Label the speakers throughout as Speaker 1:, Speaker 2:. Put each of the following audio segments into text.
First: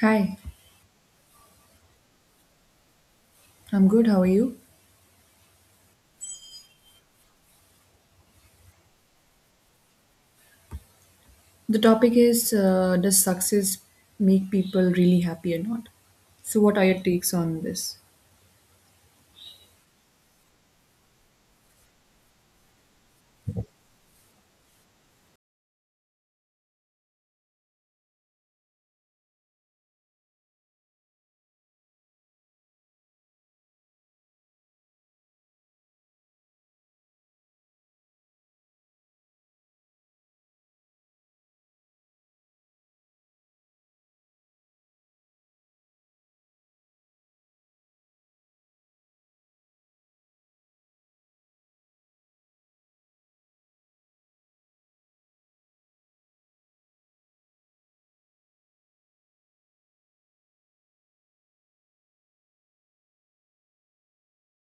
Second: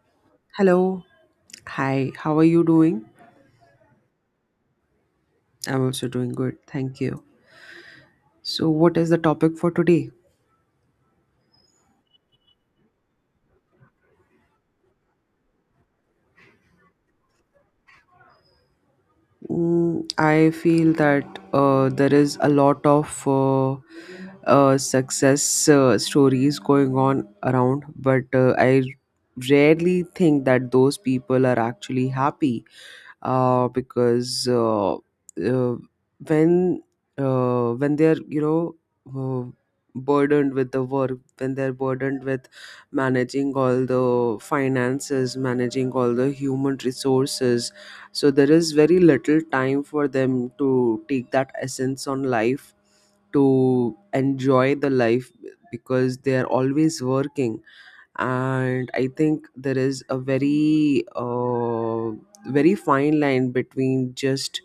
Speaker 1: Hi,
Speaker 2: Hello. Hi, how are you doing?
Speaker 1: I'm good. How are you?
Speaker 2: I'm also doing good, thank you. So, what is the topic for today?
Speaker 1: The topic is does success make people really happy or not? So, what are your takes on this?
Speaker 2: I feel that there is a lot of success stories going on around, but I rarely think that those people are actually happy, because when when they're uh, burdened with the work, when they're burdened with managing all the finances, managing all the human resources, so there is very little time for them to take that essence on life, to enjoy the life, because they are always working. And I think there is a very very fine line between just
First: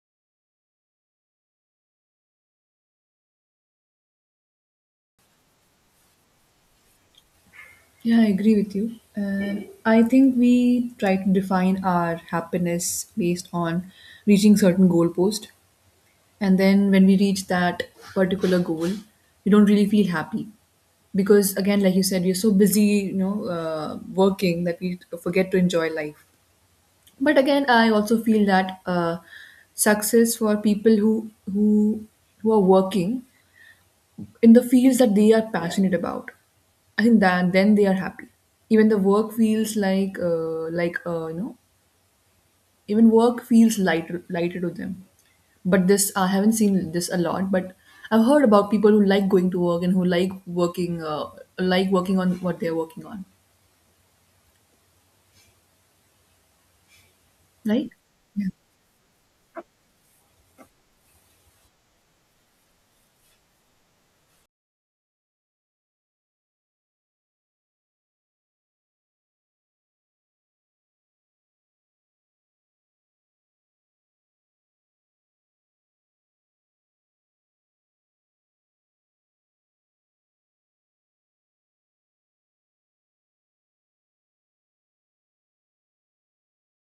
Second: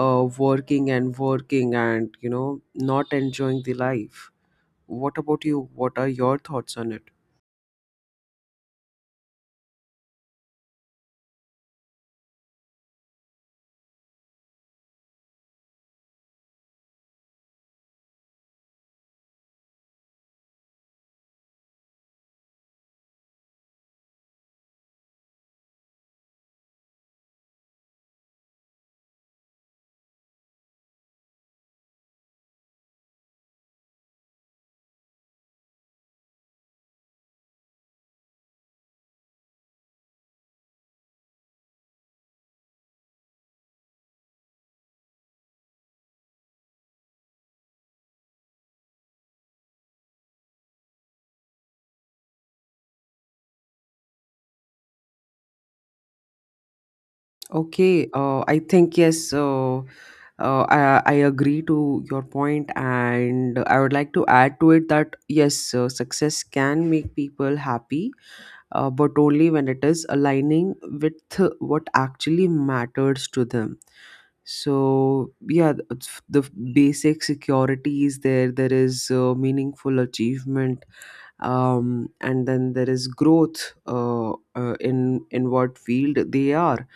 Speaker 2: working and working and not enjoying the life. What about you? What are your thoughts on it?
Speaker 1: Yeah, I agree with you. I think we try to define our happiness based on reaching certain goalpost, and then when we reach that particular goal, we don't really feel happy because, again, like you said, we're so busy, working that we forget to enjoy life. But again, I also feel that success for people who who are working in the fields that they are passionate about, I think that then they are happy. Even the work feels like even work feels lighter to them. But this I haven't seen this a lot, but I've heard about people who like going to work and who working uh, like working on what they're working on. Right.
Speaker 2: Okay, I think, yes. I agree to your point, and I would like to add to it that, yes, success can make people happy, but only when it is aligning with what actually matters to them. So yeah, the basic security is there, there is meaningful achievement, and then there is growth in what field they are.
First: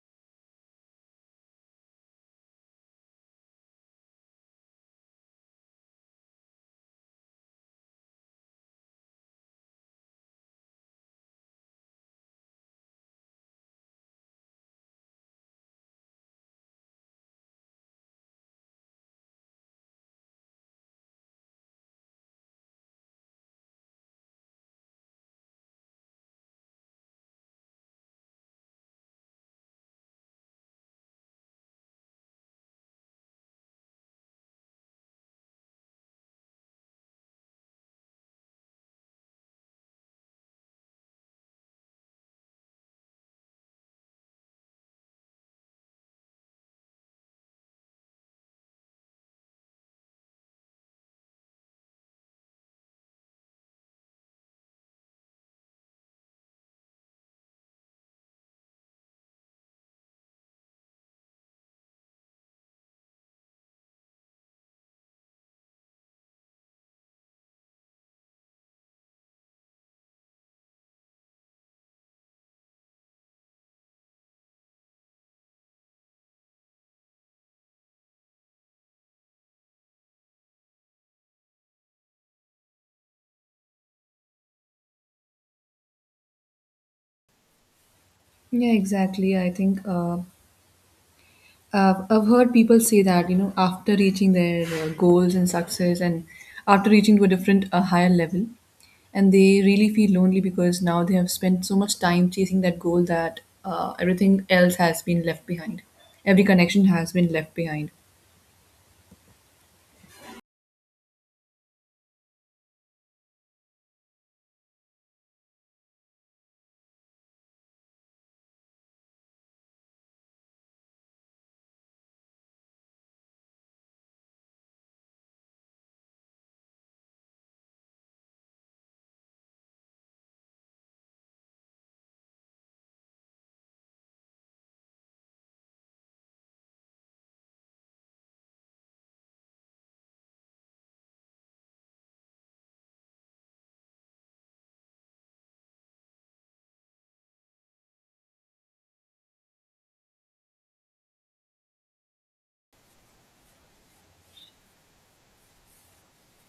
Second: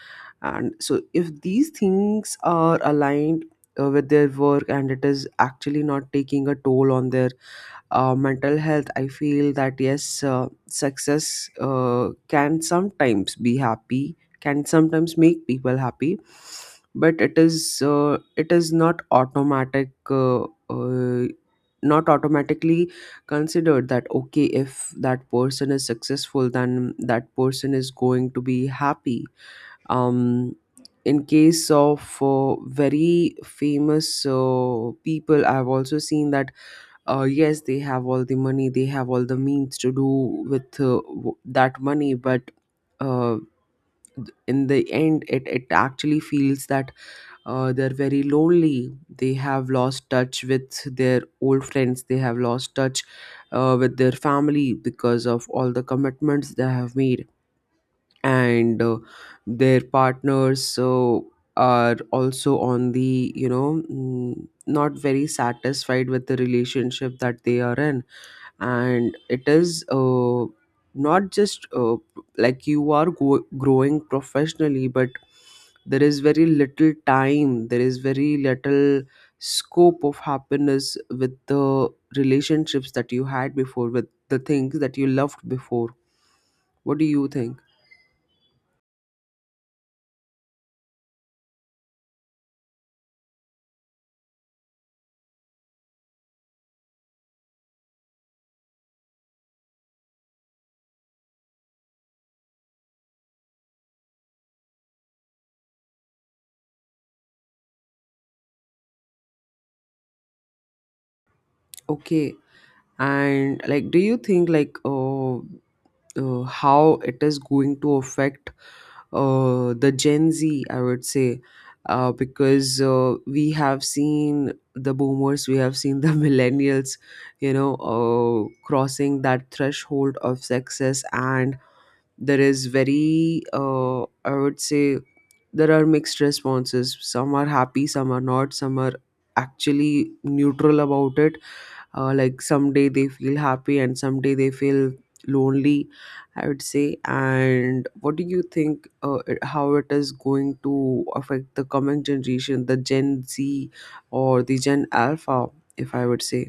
Speaker 2: And so if these things are aligned with their work, and it is actually not taking a toll on their mental health, I feel that, yes, success can sometimes be happy, can sometimes make people happy. But it is not automatic. Uh, Not automatically considered that, okay, if that person is successful, then that person is going to be happy. um in case of very famous people, I've also seen that, yes, they have all the money, they have all the means to do with that money, but, uh, in the end, it actually feels that they're very lonely, they have lost touch with their old friends, they have lost touch with their family because of all the commitments they have made, and their partners so are also on the not very satisfied with the relationship that they are in. And it is not just like you are growing professionally, but there is very little time, there is very little scope of happiness with the relationships that you had before, with the things that you loved before. What do you think?
Speaker 1: Yeah, exactly. I think I've heard people say that, you know, after reaching their goals and success, and after reaching to a a higher level, and they really feel lonely because now they have spent so much time chasing that goal that everything else has been left behind. Every connection has been left behind.
Speaker 2: Okay, and like, do you think, like, how it is going to affect the Gen Z, I would say, because we have seen the boomers, we have seen the millennials, you know uh, crossing that threshold of success. And there is very, I would say, there are mixed responses. Some are happy, some are not, some are actually neutral about it. Like, someday they feel happy and someday they feel lonely, I would say. And what do you think, how it is going to affect the coming generation, the Gen Z or the Gen Alpha, if I would say?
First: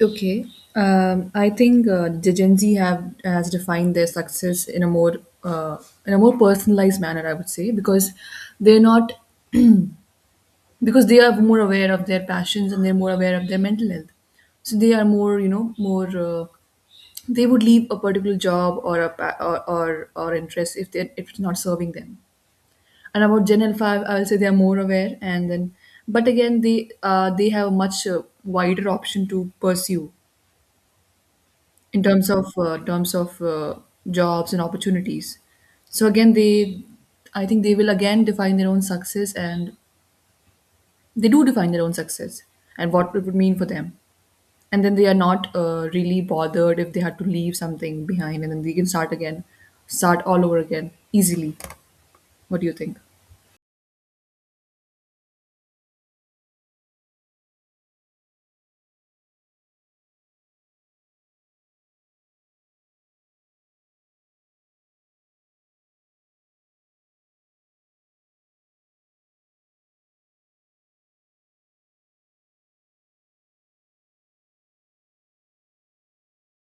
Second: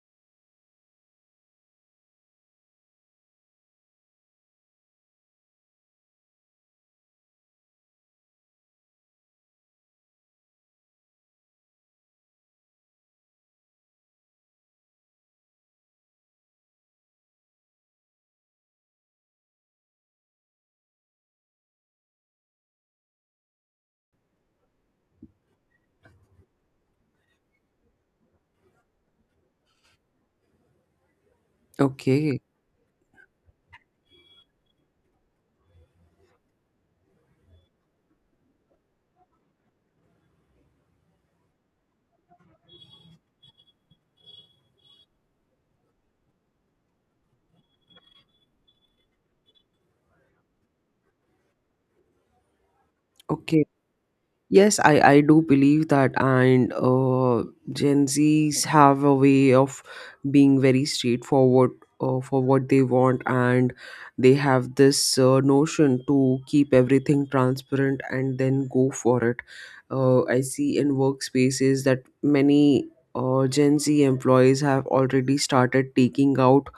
Speaker 1: Okay. I think the Gen Z have has defined their success uh, in a more personalized manner, I would say, because they're not because they are more aware of their passions and they're more aware of their mental health, so they are more, you know, more they would leave a particular job or a or interest if they if it's not serving them. And about gen l5, I'll say they are more aware, and then but again they have a much wider option to pursue in
Speaker 2: Okay.
Speaker 1: terms of jobs and opportunities. So again, they, I think they will again define their own success, and they do define their own success and what it would mean for them. And then they are not really bothered if they had to leave something behind, and then they can start again, start all over again easily. What do you think?
Speaker 2: Okay. Yes, I do believe that, and Gen Zs have a way of being very straightforward for what they want, and they have this notion to keep everything transparent and then go for it. I see in workspaces that many Gen Z employees have already started taking out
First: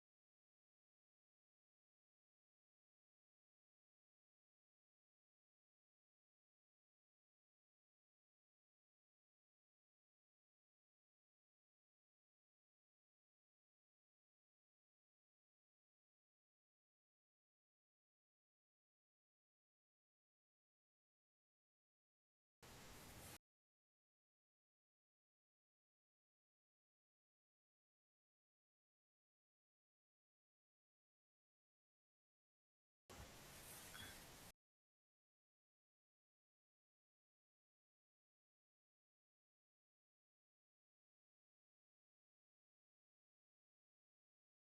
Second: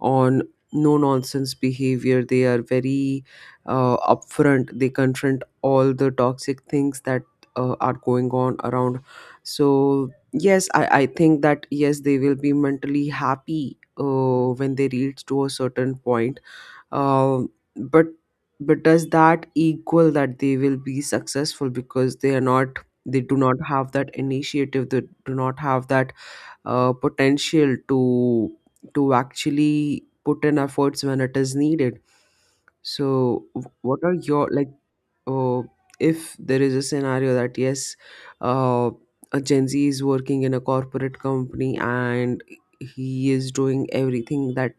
Speaker 2: on no nonsense behavior. They are very upfront, they confront all the toxic things that are going on around. So yes, I think that, yes, they will be mentally happy when they reach to a certain point. um, but does that equal that they will be successful? Because they are not, they do not have that initiative, they do not have that potential to actually put in efforts when it is needed. So what are your, like, oh, if there is a scenario that, yes, uh, a Gen Z is working in a corporate company and he is doing everything that,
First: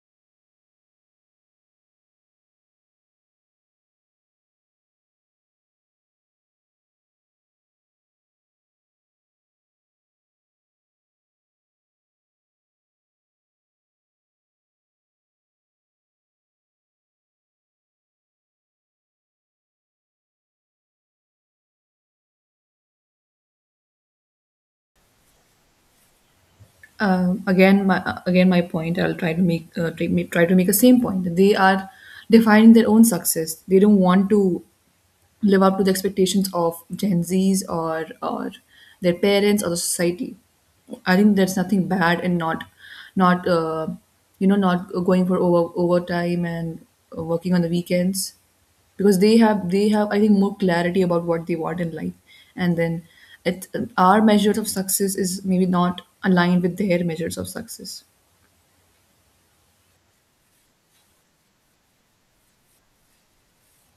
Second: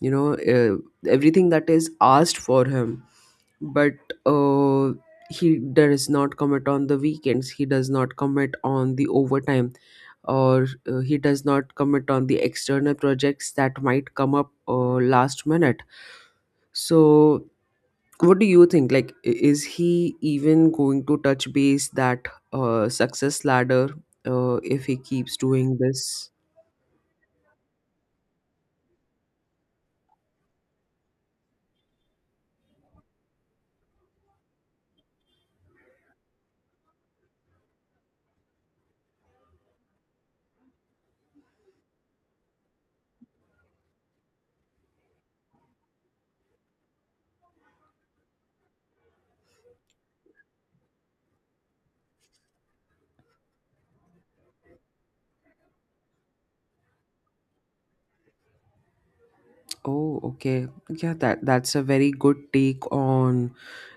Speaker 2: you know, uh, everything that is asked for him, but uh, he does not commit on the weekends. He does not commit on the overtime. Or he does not commit on the external projects that might come up last minute. So what do you think, like, is he even going to touch base that success ladder if he keeps doing this?
Speaker 1: Again, my again my point. I'll try to make try to make the same point. They are defining their own success. They don't want to live up to the expectations of Gen Zs or their parents or the society. I think there's nothing bad in not you know, not going for overtime and working on the weekends, because they have I think more clarity about what they want in life, and then it, our measures of success is maybe not aligned with their measures of success.
Speaker 2: Oh, okay. Yeah, that's a very good take on,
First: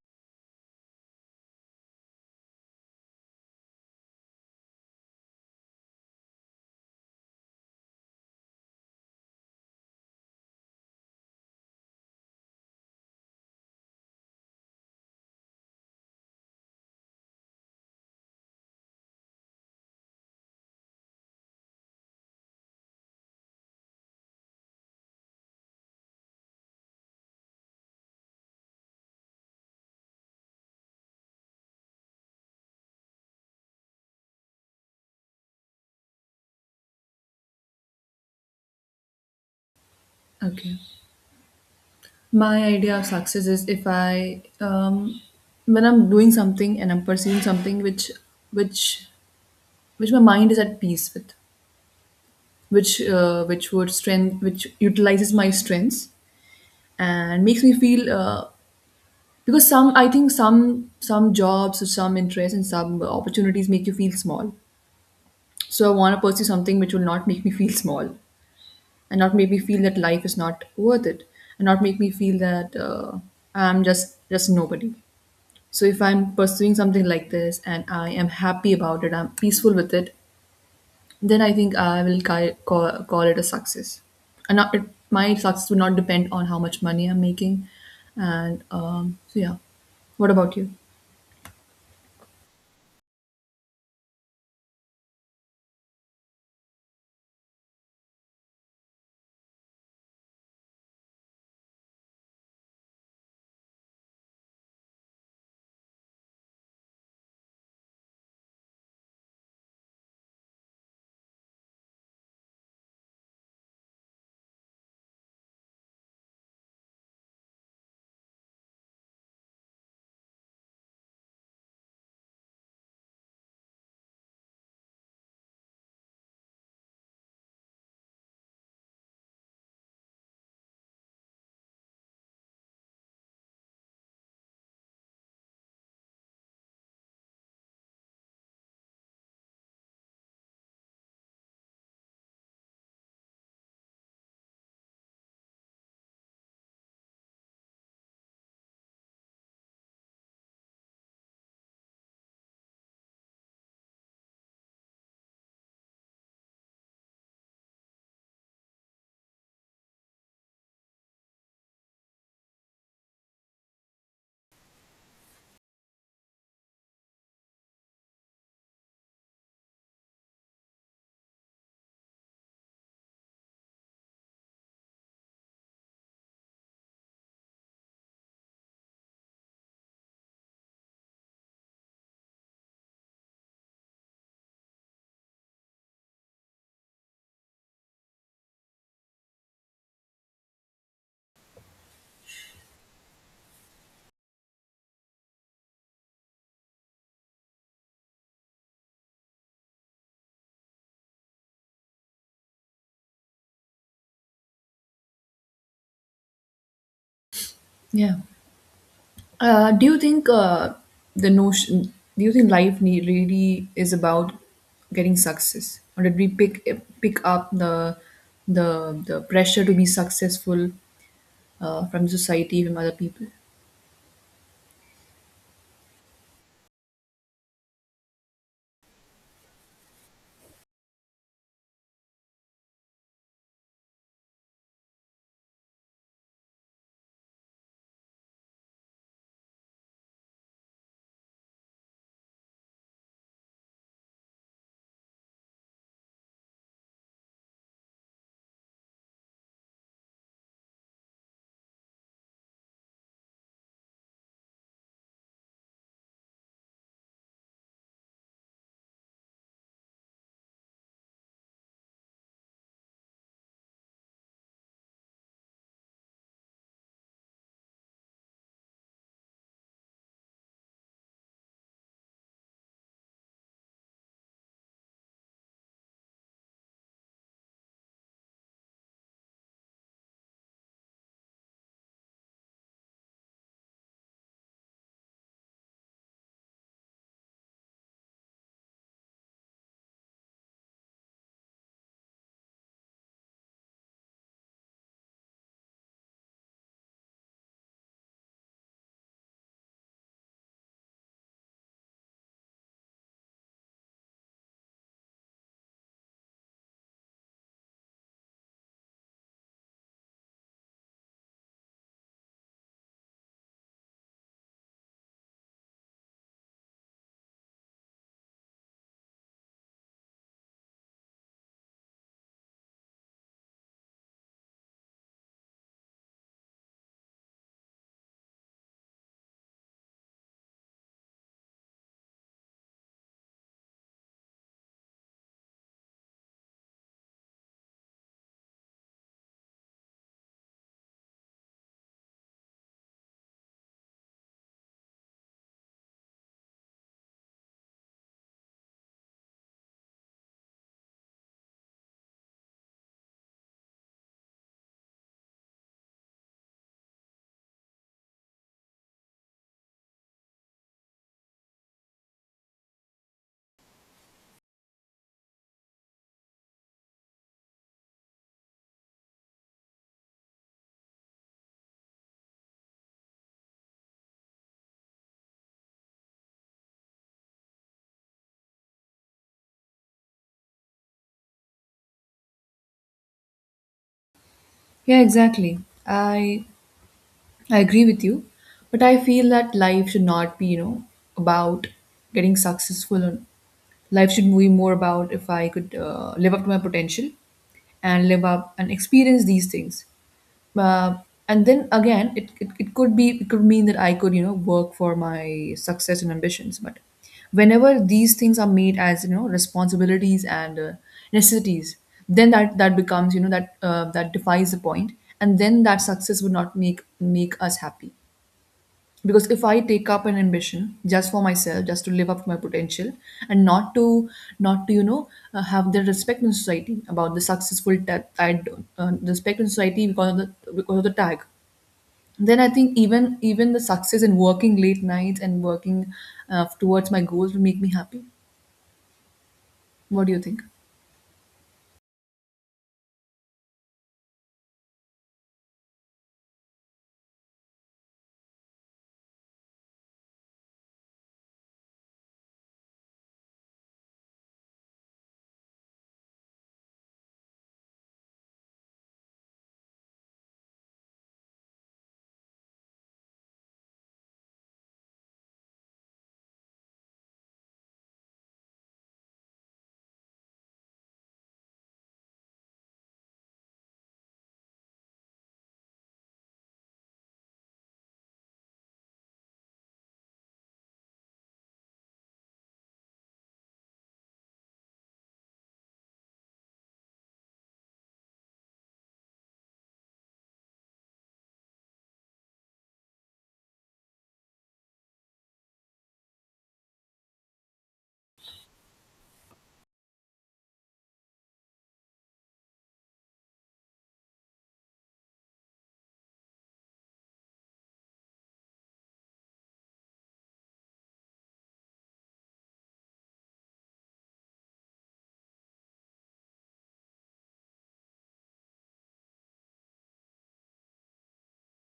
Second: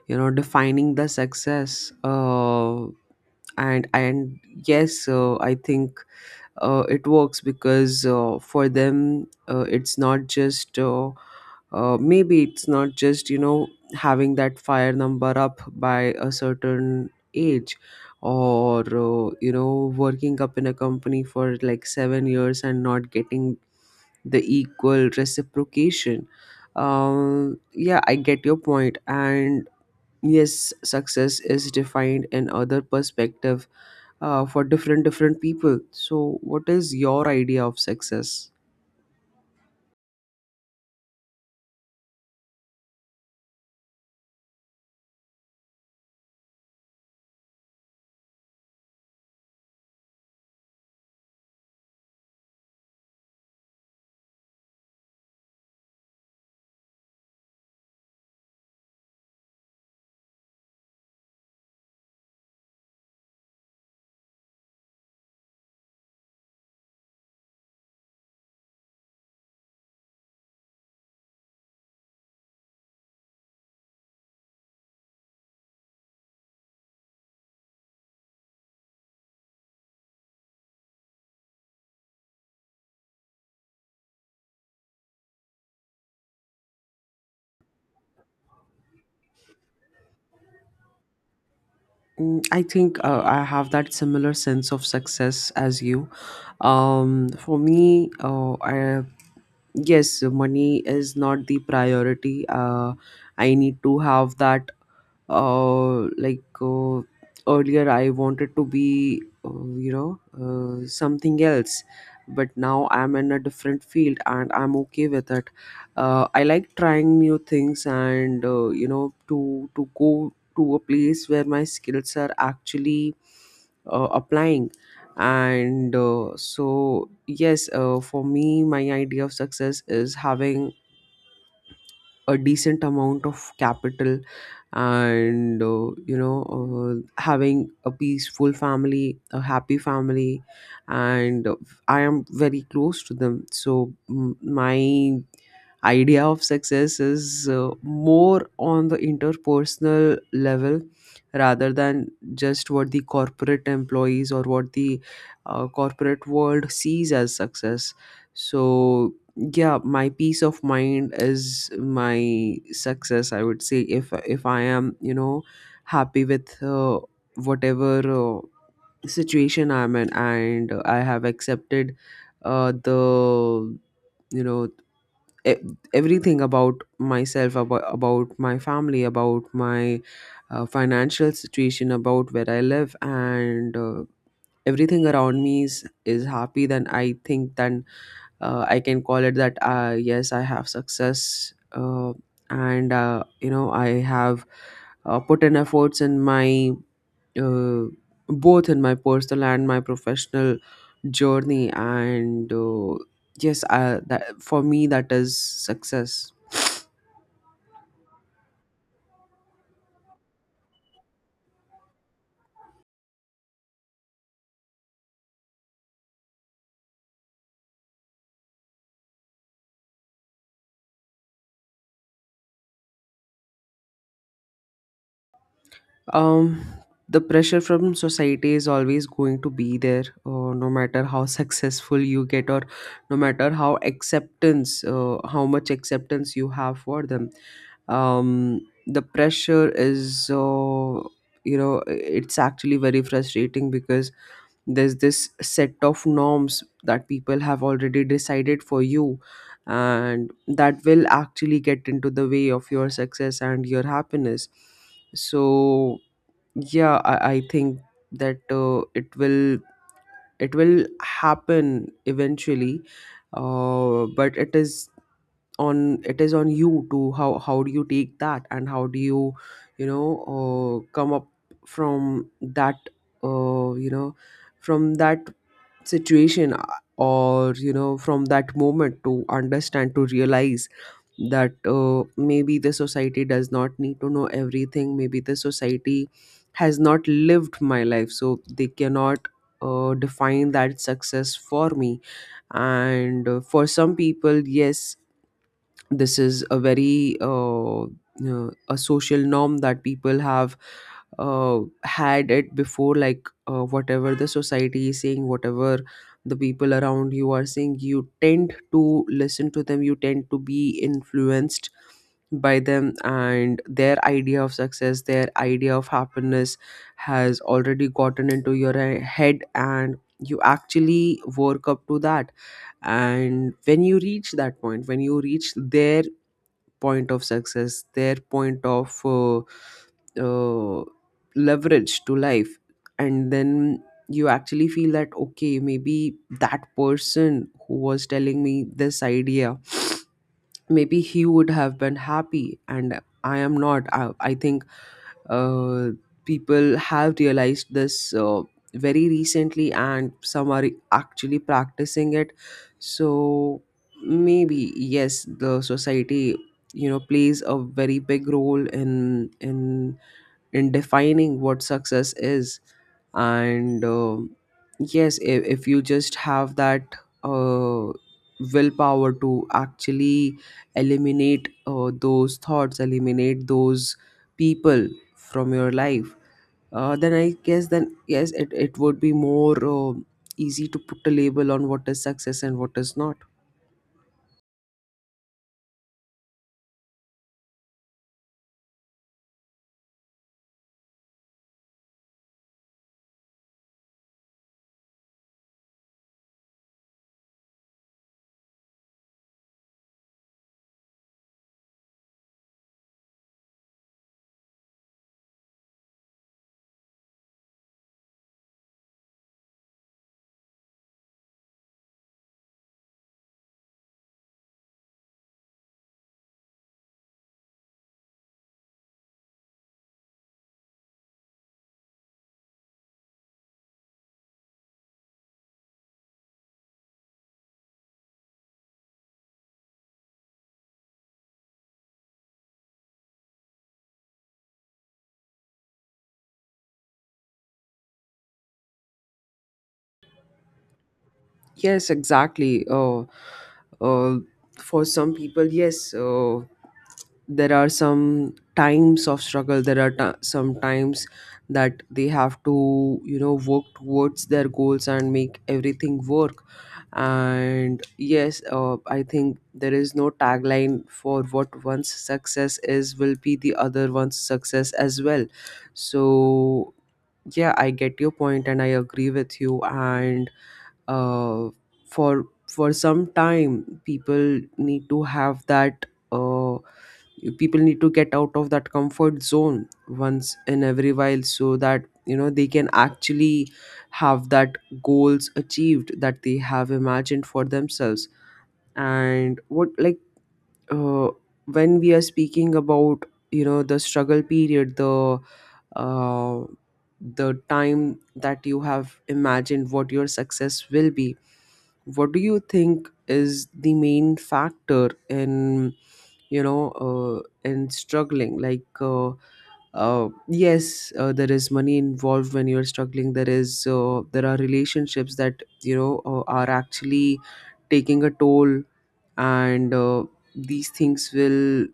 Speaker 2: defining the success. Uh, and and yes, I think it works because, for them, it's not just, maybe it's not just, having that fire number up by a certain age. Or, you know, working up in a company for like 7 years and not getting the equal reciprocation. Yeah, I get your point. And yes, success is defined in other perspective for different people. So what is your idea of success?
Speaker 1: Okay. My idea of success is if I, when I'm doing something and I'm pursuing something which which my mind is at peace with, which would strength which utilizes my strengths and makes me feel because some, I think some jobs or some interests and some opportunities make you feel small. So I want to pursue something which will not make me feel small, and not make me feel that life is not worth it, and not make me feel that I'm just nobody. So if I'm pursuing something like this and I am happy about it, I'm peaceful with it, then I think I will call it a success. And not, it, my success will not depend on how much money I'm making. And so yeah, what about you?
Speaker 2: I think I have that similar sense of success as you. For me, yes, money is not the priority. I need to have that, uh, like uh, earlier I wanted to be, something else, but now I'm in a different field and I'm okay with it. I like trying new things, and, to go to a place where my skills are actually applying. And so yes, for me, my idea of success is having a decent amount of capital, and, having a peaceful family, a happy family, and I am very close to them. So my idea of success is, more on the interpersonal level rather than just what the corporate employees or what the corporate world sees as success. So yeah, my peace of mind is my success, I would say. If I am, happy with whatever situation I'm in, and I have accepted the, you know e- everything about myself, about my family, about my financial situation, about where I live, and everything around me is happy, then I think, then I can call it that, yes, I have success. And you know I have put in efforts in my uh, both in my personal and my professional journey. And yes, that for me, that is success.
Speaker 1: Yeah. Do you think the notion? Do you think life really is about getting success, or did we pick up the pressure to be successful from society, from other people?
Speaker 2: um the pressure from society is always going to be there, no matter how successful you get, or no matter how acceptance how much acceptance you have for them. um the pressure is, it's actually very frustrating, because there's this set of norms that people have already decided for you, and that will actually get into the way of your success and your happiness. So yeah, I think that it will happen eventually, but it is on you to, how do you take that, and how do you, you know come up from that, uh, you know from that situation, or, you know, from that moment, to understand, to realize that, maybe the society does not need to know everything. Maybe the society has not lived my life, so they cannot define that success for me. And for some people, yes, this is a very, a social norm that people have had it before. Like, whatever the society is saying, whatever the people around you are saying, you tend to listen to them, you tend to be influenced by them, and their idea of success, their idea of happiness has already gotten into your head, and you actually work up to that. And when you reach that point, when you reach their point of success, their point of, uh, leverage to life. And then you actually feel that, okay, maybe that person who was telling me this idea, maybe he would have been happy and I am not. I think uh, people have realized this very recently, and some are actually practicing it. So maybe, yes, the society plays a very big role in defining what success is. And yes, if you just have that uh, willpower to actually eliminate those thoughts, eliminate those people from your life, then I guess, then yes, it would be more easy to put a label on what is success and what is not.
Speaker 1: Yeah, exactly. I I agree with you, but I feel that life should not be, you know, about getting successful, and life should be more about if I could live up to my potential, and live up and experience these things, uh, and then again it could be it could mean that I could, you know, work for my success and ambitions, but whenever these things are made as, you know, responsibilities and necessities, then that becomes, you know, that that defies the point, and then that success would not make us happy. Because if I take up an ambition just for myself, just to live up to my potential, and not to not to you know have the respect in society about the successful tag, I, respect in society because of the tag. Then I think even the success in working late nights and working towards my goals will make me happy. What do you think?
Speaker 2: Yes, exactly. Uh, for some people, yes, there are some times of struggle, there are ti some times that they have to, you know, work towards their goals and make everything work. And yes, I think there is no tagline for what one's success is, will be the other one's success as well. So yeah, I get your point and I agree with you. And uh, for some time, people need to have that uh, people need to get out of that comfort zone once in every while, so that, you know, they can actually have that goals achieved that they have imagined for themselves. And what, like, uh, when we are speaking about, you know, the struggle period, uh, the time that you have imagined what your success will be, what do you think is the main factor in, you know, and struggling, like, yes, there is money involved when you're struggling, there is there are relationships that, you know, are actually taking a toll, and these things will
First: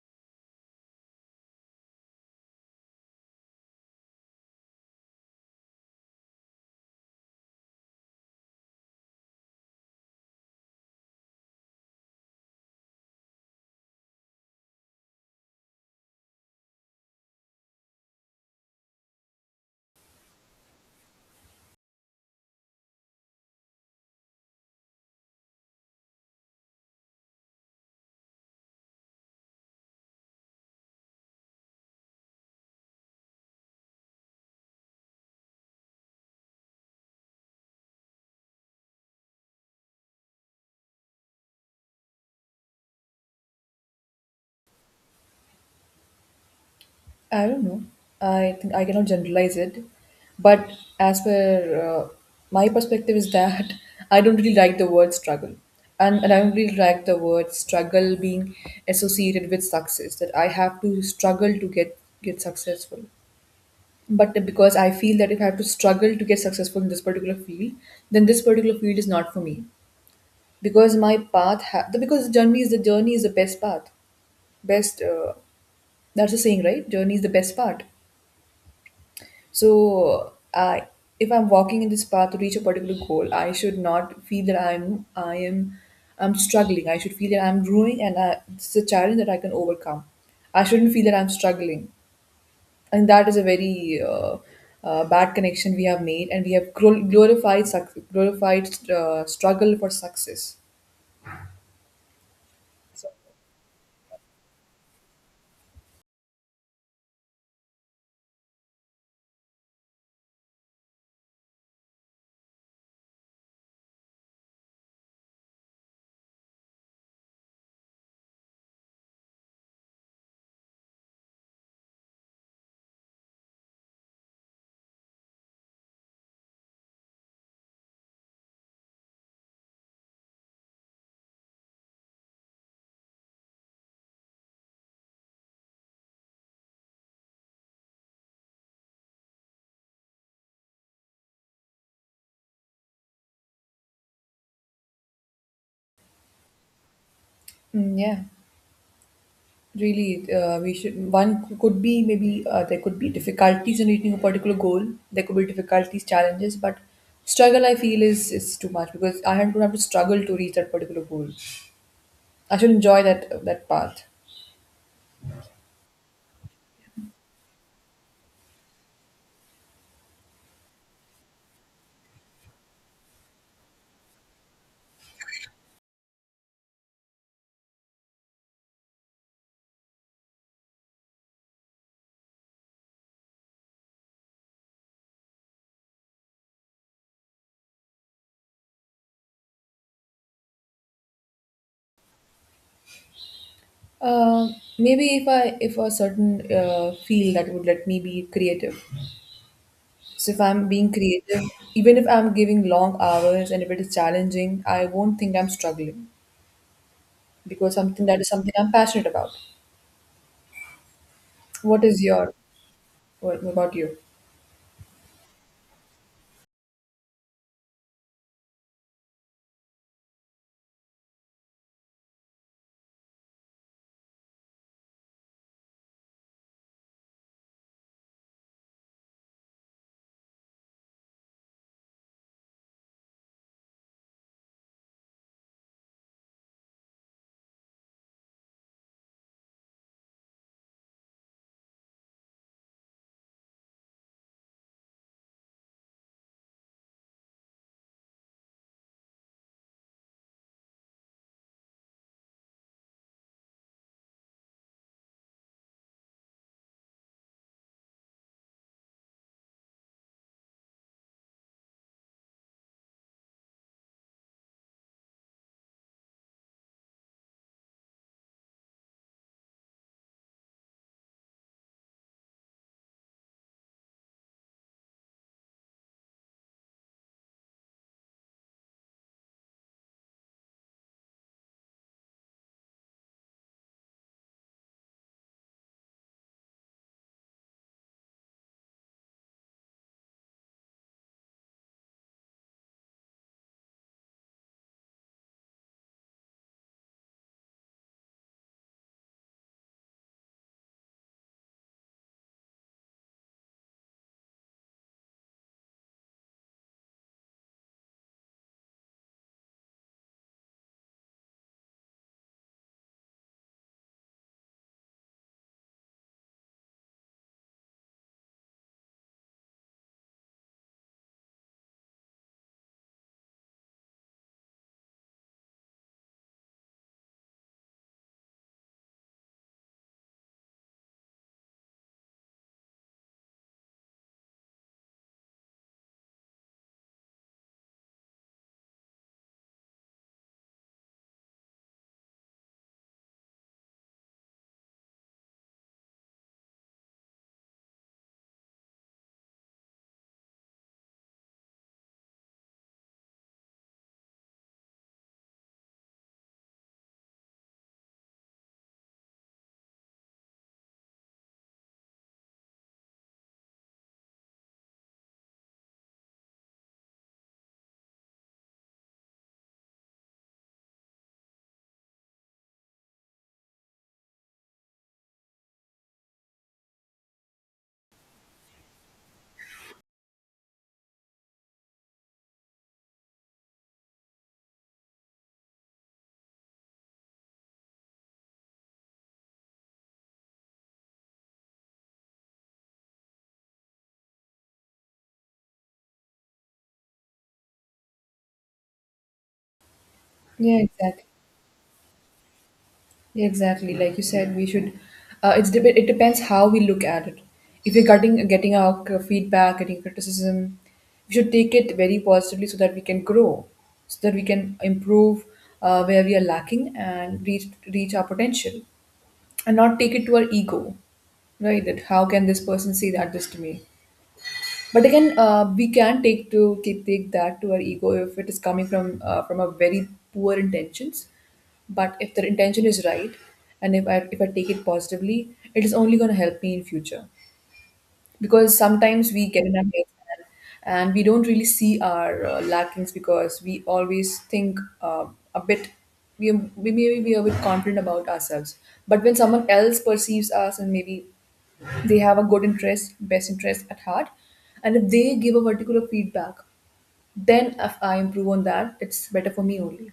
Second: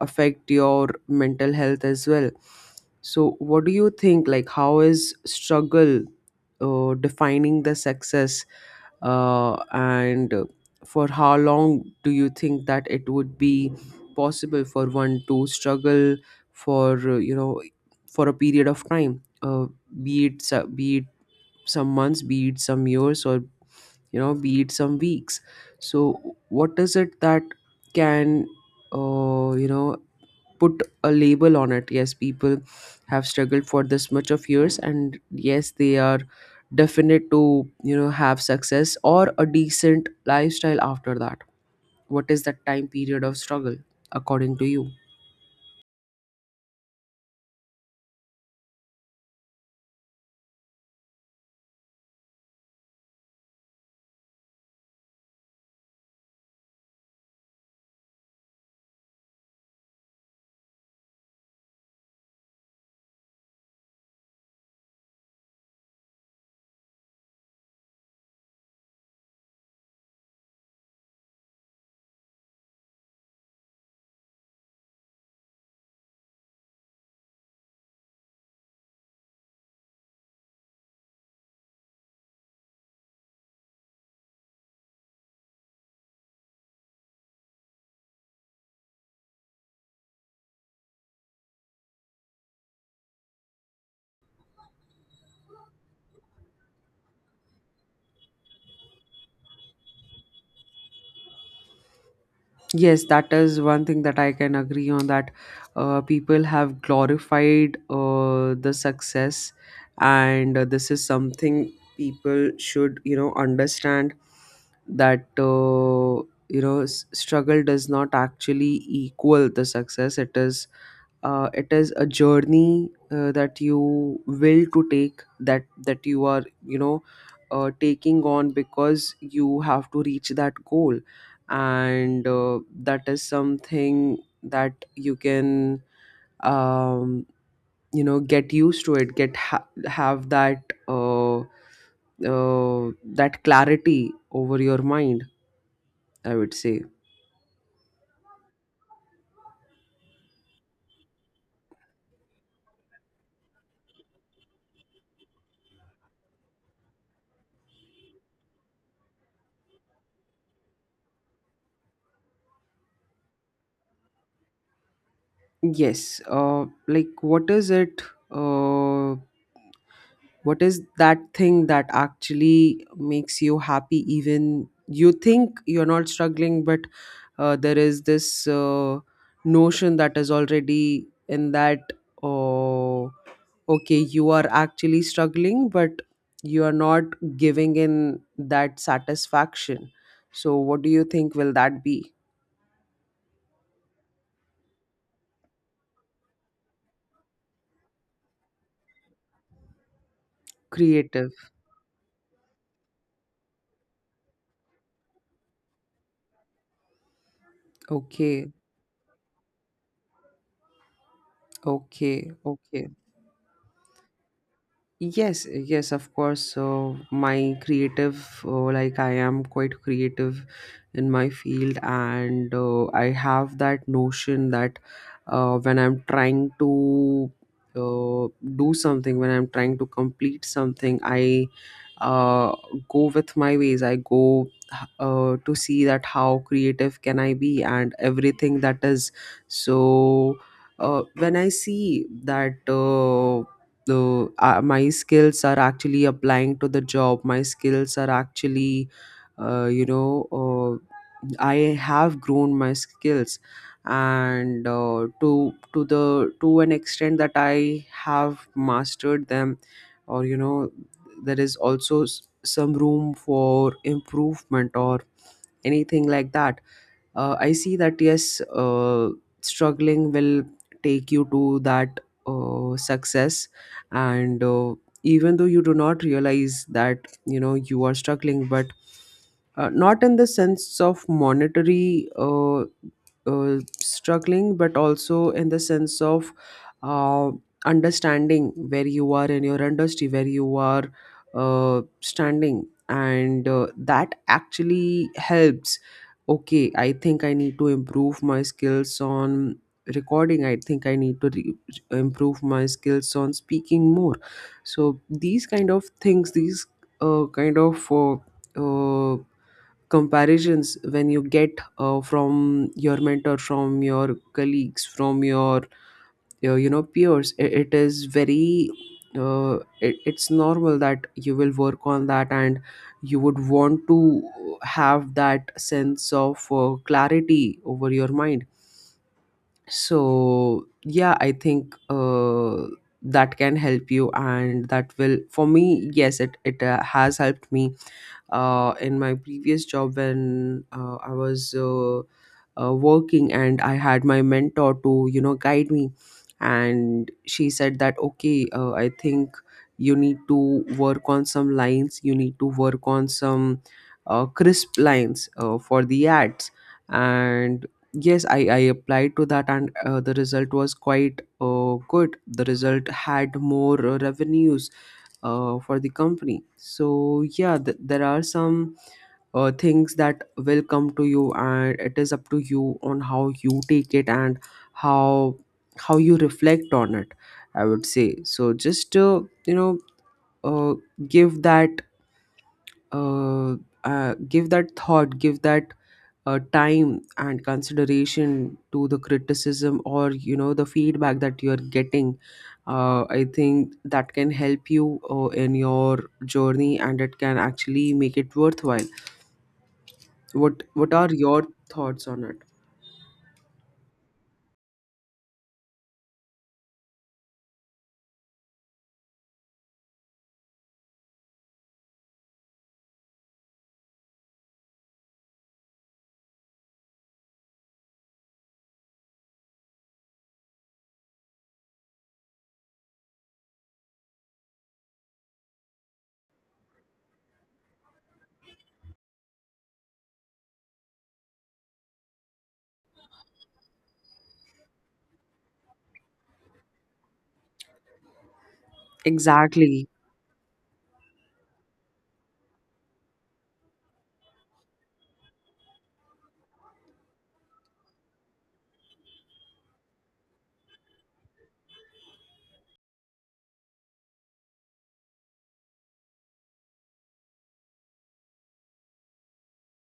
Speaker 2: affect your mental health as well. So what do you think, like, how is struggle defining the success, and for how long do you think that it would be possible for one to struggle, for you know, for a period of time, be it be it some months, be it some years, or, you know, be it some weeks? So what is it that can you know, put a label on it? Yes, people have struggled for this much of years, and yes, they are definite to, you know, have success or a decent lifestyle after that. What is that time period of struggle according to you?
Speaker 1: I don't know. I think I cannot generalize it, but as per my perspective is that I don't really like the word struggle, and I don't really like the word struggle being associated with success. That I have to struggle to get successful. But because I feel that if I have to struggle to get successful in this particular field, then this particular field is not for me. Because because the journey is the best path. Best, that's the saying, right? Journey is the best part. So, if I'm walking in this path to reach a particular goal, I should not feel that I'm struggling. I should feel that I'm growing, and it's a challenge that I can overcome. I shouldn't feel that I'm struggling, and that is a very bad connection we have made, and we have glorified struggle for success.
Speaker 2: Yes, that is one thing that I can agree on, that people have glorified the success, and this is something people should, you know, understand that, you know, struggle does not actually equal the success. It is a journey that you will to take, that you are, you know, taking on because you have to reach that goal. And that is something that you can, um, you know, get used to it, get have that uh, uh, that clarity over your mind, I would say.
Speaker 1: Mm, yeah. Really, we should. One could be, maybe there could be difficulties in reaching a particular goal. There could be difficulties, challenges, but struggle, I feel, is too much, because I don't have to struggle to reach that particular goal. I should enjoy that path.
Speaker 2: Yes, like, what is it, uh, what is that thing that actually makes you happy, even you think you're not struggling, but there is this notion that is already in that, oh, okay, you are actually struggling, but you are not giving in that satisfaction. So what do you think will that be?
Speaker 1: Uh, Maybe if I, if a certain field that would let me be creative. So if I'm being
Speaker 2: Creative.
Speaker 1: creative, even if I'm giving long hours and if it is challenging, I won't think I'm struggling because something that is
Speaker 2: Okay.
Speaker 1: something I'm passionate about. What is
Speaker 2: Okay.
Speaker 1: your
Speaker 2: Okay.
Speaker 1: what about you?
Speaker 2: Yes, yes, of course. So my creative, like, I am quite creative in my field, and I have that notion that when I'm trying to uh, do something, when I'm trying to complete something, I uh, go with my ways. I go to see that how creative can I be, and everything that is so. When I see that. The my skills are actually applying to the job, my skills are actually you know, I have grown my skills, and to the to an extent that I have mastered them, or, you know, there is also some room for improvement or anything like that. I see that yes, struggling will take you to that success. And even though you do not realize that, you know, you are struggling, but not in the sense of monetary struggling, but also in the sense of uh, understanding where you are in your industry, where you are standing. And that actually helps. Okay, I think I need to improve my skills on recording, I think I need to improve my skills on speaking more. So these kind of things, these kind of uh, comparisons when you get from your mentor, from your colleagues, from your you know, peers. It is very it's normal that you will work on that, and you would want to have that sense of clarity over your mind. So yeah, I think that can help you, and that will, for me, yes, it has helped me in my previous job, when I was working and I had my mentor to, you know, guide me, and she said that, okay, I think you need to work on some lines, you need to work on some crisp lines for the ads. And yes, I applied to that, and the result was quite good, the result had more revenues for the company. So yeah, there are some things that will come to you, and it is up to you on how you take it and how you reflect on it, I would say. So just you know, uh, give that uh, give that thought, give that time and consideration to the criticism, or, you know, the feedback that you are getting. I think that can help you in your journey, and it can actually make it worthwhile.
Speaker 1: Yeah,
Speaker 2: What
Speaker 1: exactly.
Speaker 2: are your thoughts on it?
Speaker 1: Yeah, exactly. Like you said, we should. It depends how we look at it. If we're getting our feedback, getting criticism, we should take it very positively so that we can grow, so that we can improve where we are lacking, and reach our potential, and not take it to our ego, right? That how can this person say that this to me? But again, we can take that to our ego if it is coming from a very poor intentions. But if the intention is right, and if I take it positively, it is only going to help me in future. Because sometimes we get in our
Speaker 2: Exactly.
Speaker 1: heads, and we don't really see our lackings, because we always think a bit. We maybe we are a bit confident about ourselves, but when someone else perceives us, and maybe they have a good interest, best interest at heart, and if they give a particular feedback, then if I improve on that, it's better for me only.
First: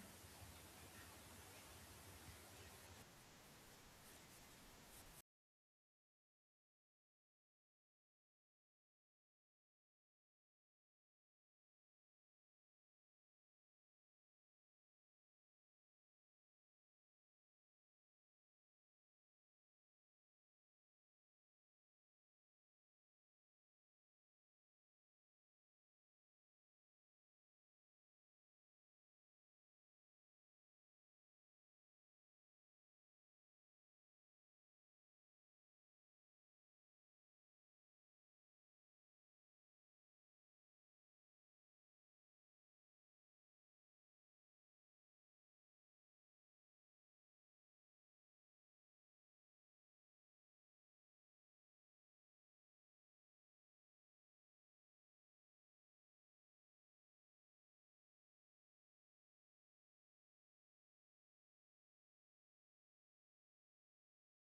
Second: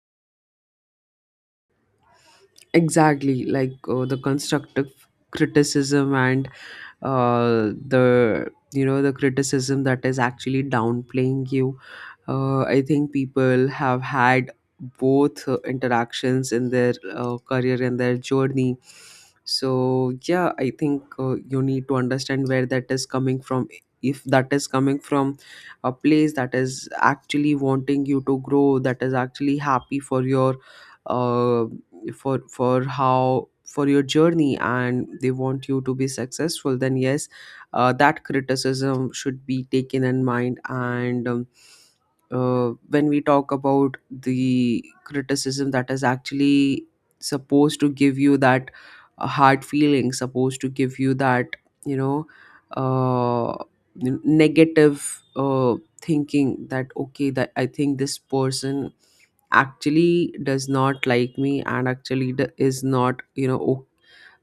Speaker 2: Exactly, like, the constructive criticism, and the, you know, the criticism that is actually downplaying you. I think people have had both interactions in their career and their journey. So yeah, I think you need to understand where that is coming from. If that is coming from a place that is actually wanting you to grow, that is actually happy for your uh, for how for your journey, and they want you to be successful, then yes, that criticism should be taken in mind. And when we talk about the criticism that is actually supposed to give you that hard feeling, supposed to give you that, you know, uh, negative thinking that, okay, that I think this person actually does not like me, and actually is not, you know,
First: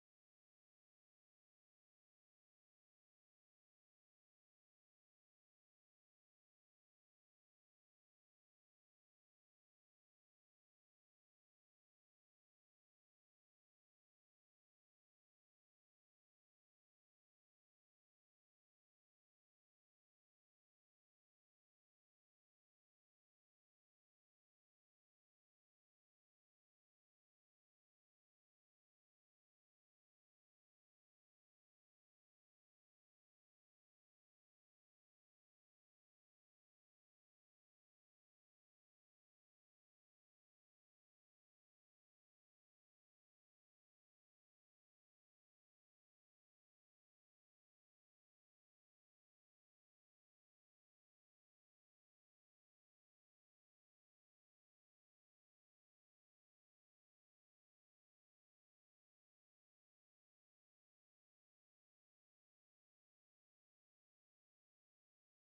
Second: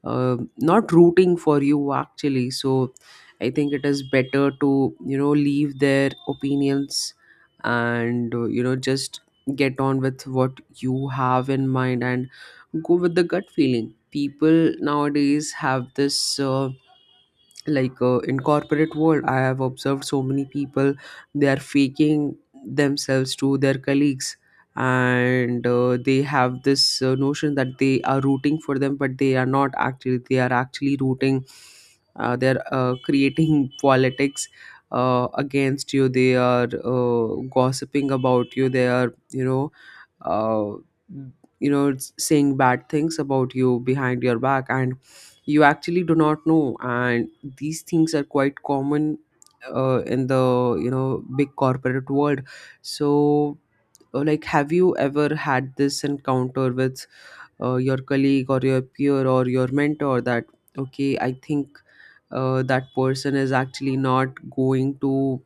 Speaker 2: not rooting for you actually. So I think it is better to, you know, leave their opinions, and you know, just get on with what you have in mind, and go with the gut feeling. People nowadays have this like, in corporate world, I have observed so many people, they are faking themselves to their colleagues. And they have this notion that they are rooting for them, but they are not actually, they are actually rooting they're creating politics against you, they are uh, gossiping about you, they are, you know, uh, you know, it's saying bad things about you behind your back, and you actually do not know. And these things are quite common in the, you know, big corporate world. So like, have you ever had this encounter with your colleague or your peer or your mentor that, okay, I think that person is actually not going to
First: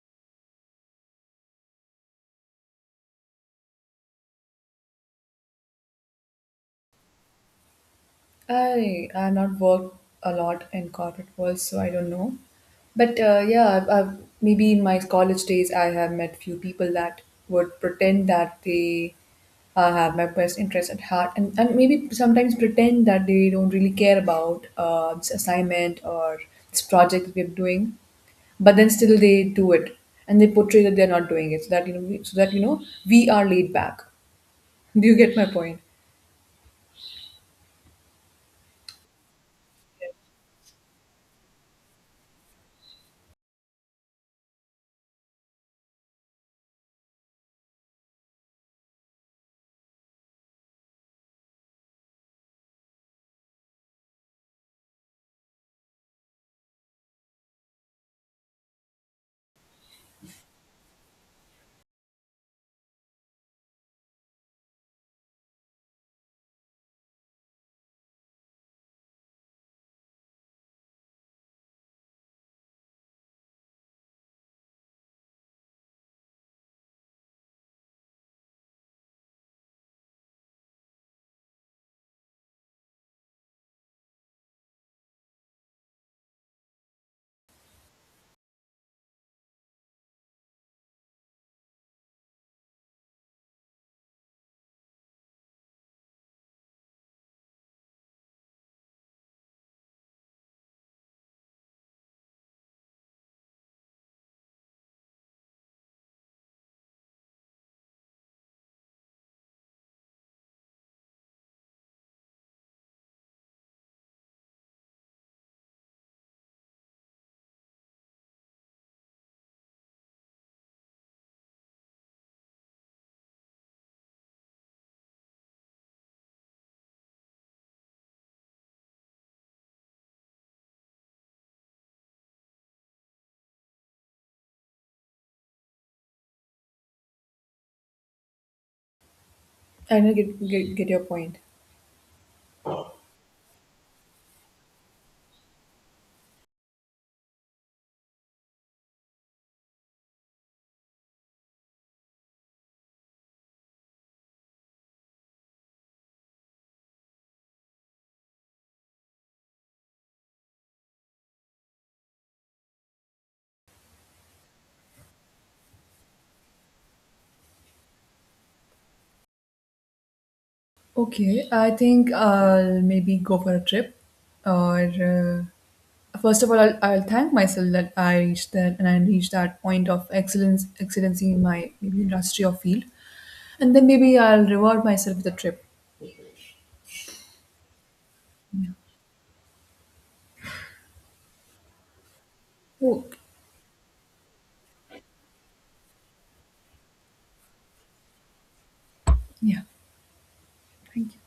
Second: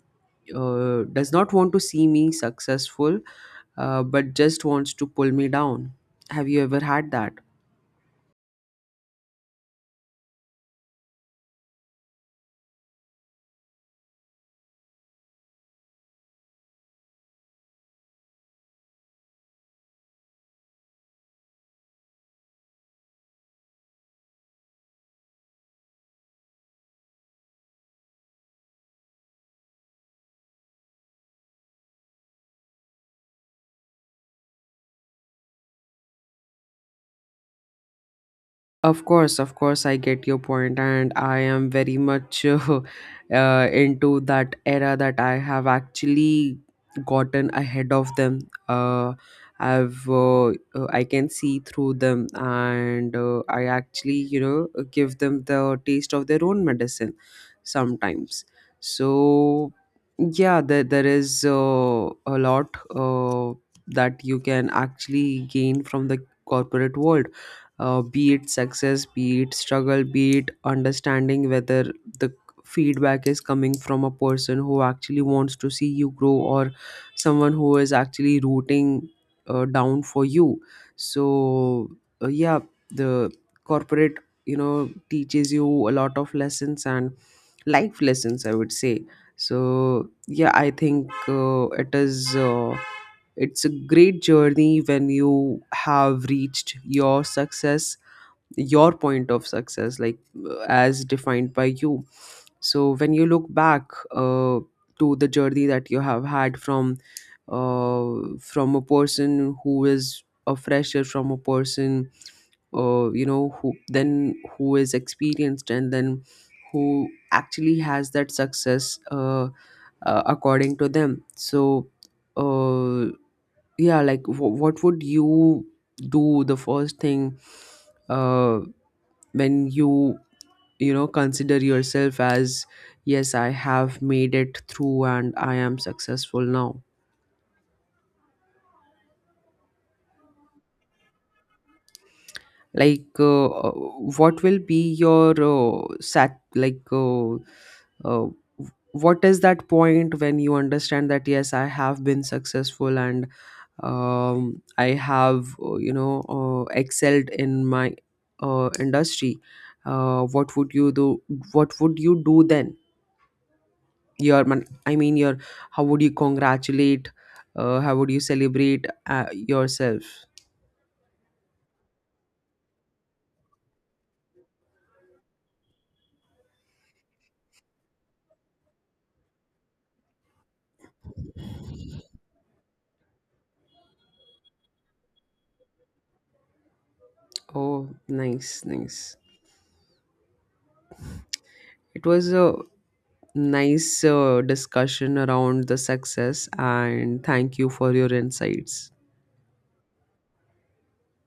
Speaker 2: does not want to see me successful, but just wants to pull me down. Have you ever had that?
Speaker 1: I have not worked a lot in corporate world, so I don't know. But yeah, maybe in my college days, I have met few people that would pretend that they have my best interest at heart, and maybe sometimes pretend that they don't really care about this assignment or this project that we're doing, but then still they do it, and they portray that they're not doing it, so that, you know, so that, you know, we are laid back. Do you get my point?
Speaker 2: Of course, I get your point, and I am very much into that era that I have actually gotten ahead of them. Uh, I've I can see through them, and I actually, you know, give them the taste of their own medicine sometimes. So yeah, there is a lot that you can actually gain from the corporate world, be it success, be it struggle, be it understanding whether the feedback is coming from a person who actually wants to see you grow, or someone who is actually rooting down for you. So, yeah, the corporate, you know, teaches you a lot of lessons, and life lessons, I would say. So yeah, I think it is. It's a great journey when you have reached your success, your point of success, like, as defined by you. So when you look back to the journey that you have had uh, from a person who is a fresher, from a person you know, who then, who is experienced, and then who actually has that success according to them. So uh, yeah, like, what would you do the first thing uh, when you know, consider yourself as, yes, I have made it through and I am successful now.
Speaker 1: I know, get your point.
Speaker 2: Like, what will be your sat like, uh, what is that point when you understand that, yes, I have been successful, and I have you know, excelled in my industry. What would you do, what would you do then? Your man I mean, your, how would you congratulate, how would you celebrate yourself?
Speaker 1: Okay, I think I'll maybe go for a trip. Or first of all, I'll thank myself that I reached that, and I reached that point of excellency in my maybe industry or field, and then maybe I'll reward myself with a trip.
Speaker 2: Oh, nice,
Speaker 1: Yeah.
Speaker 2: nice. It was a
Speaker 1: Oh,
Speaker 2: nice discussion around the success, and thank you for your insights.
Speaker 1: yeah. Thank you.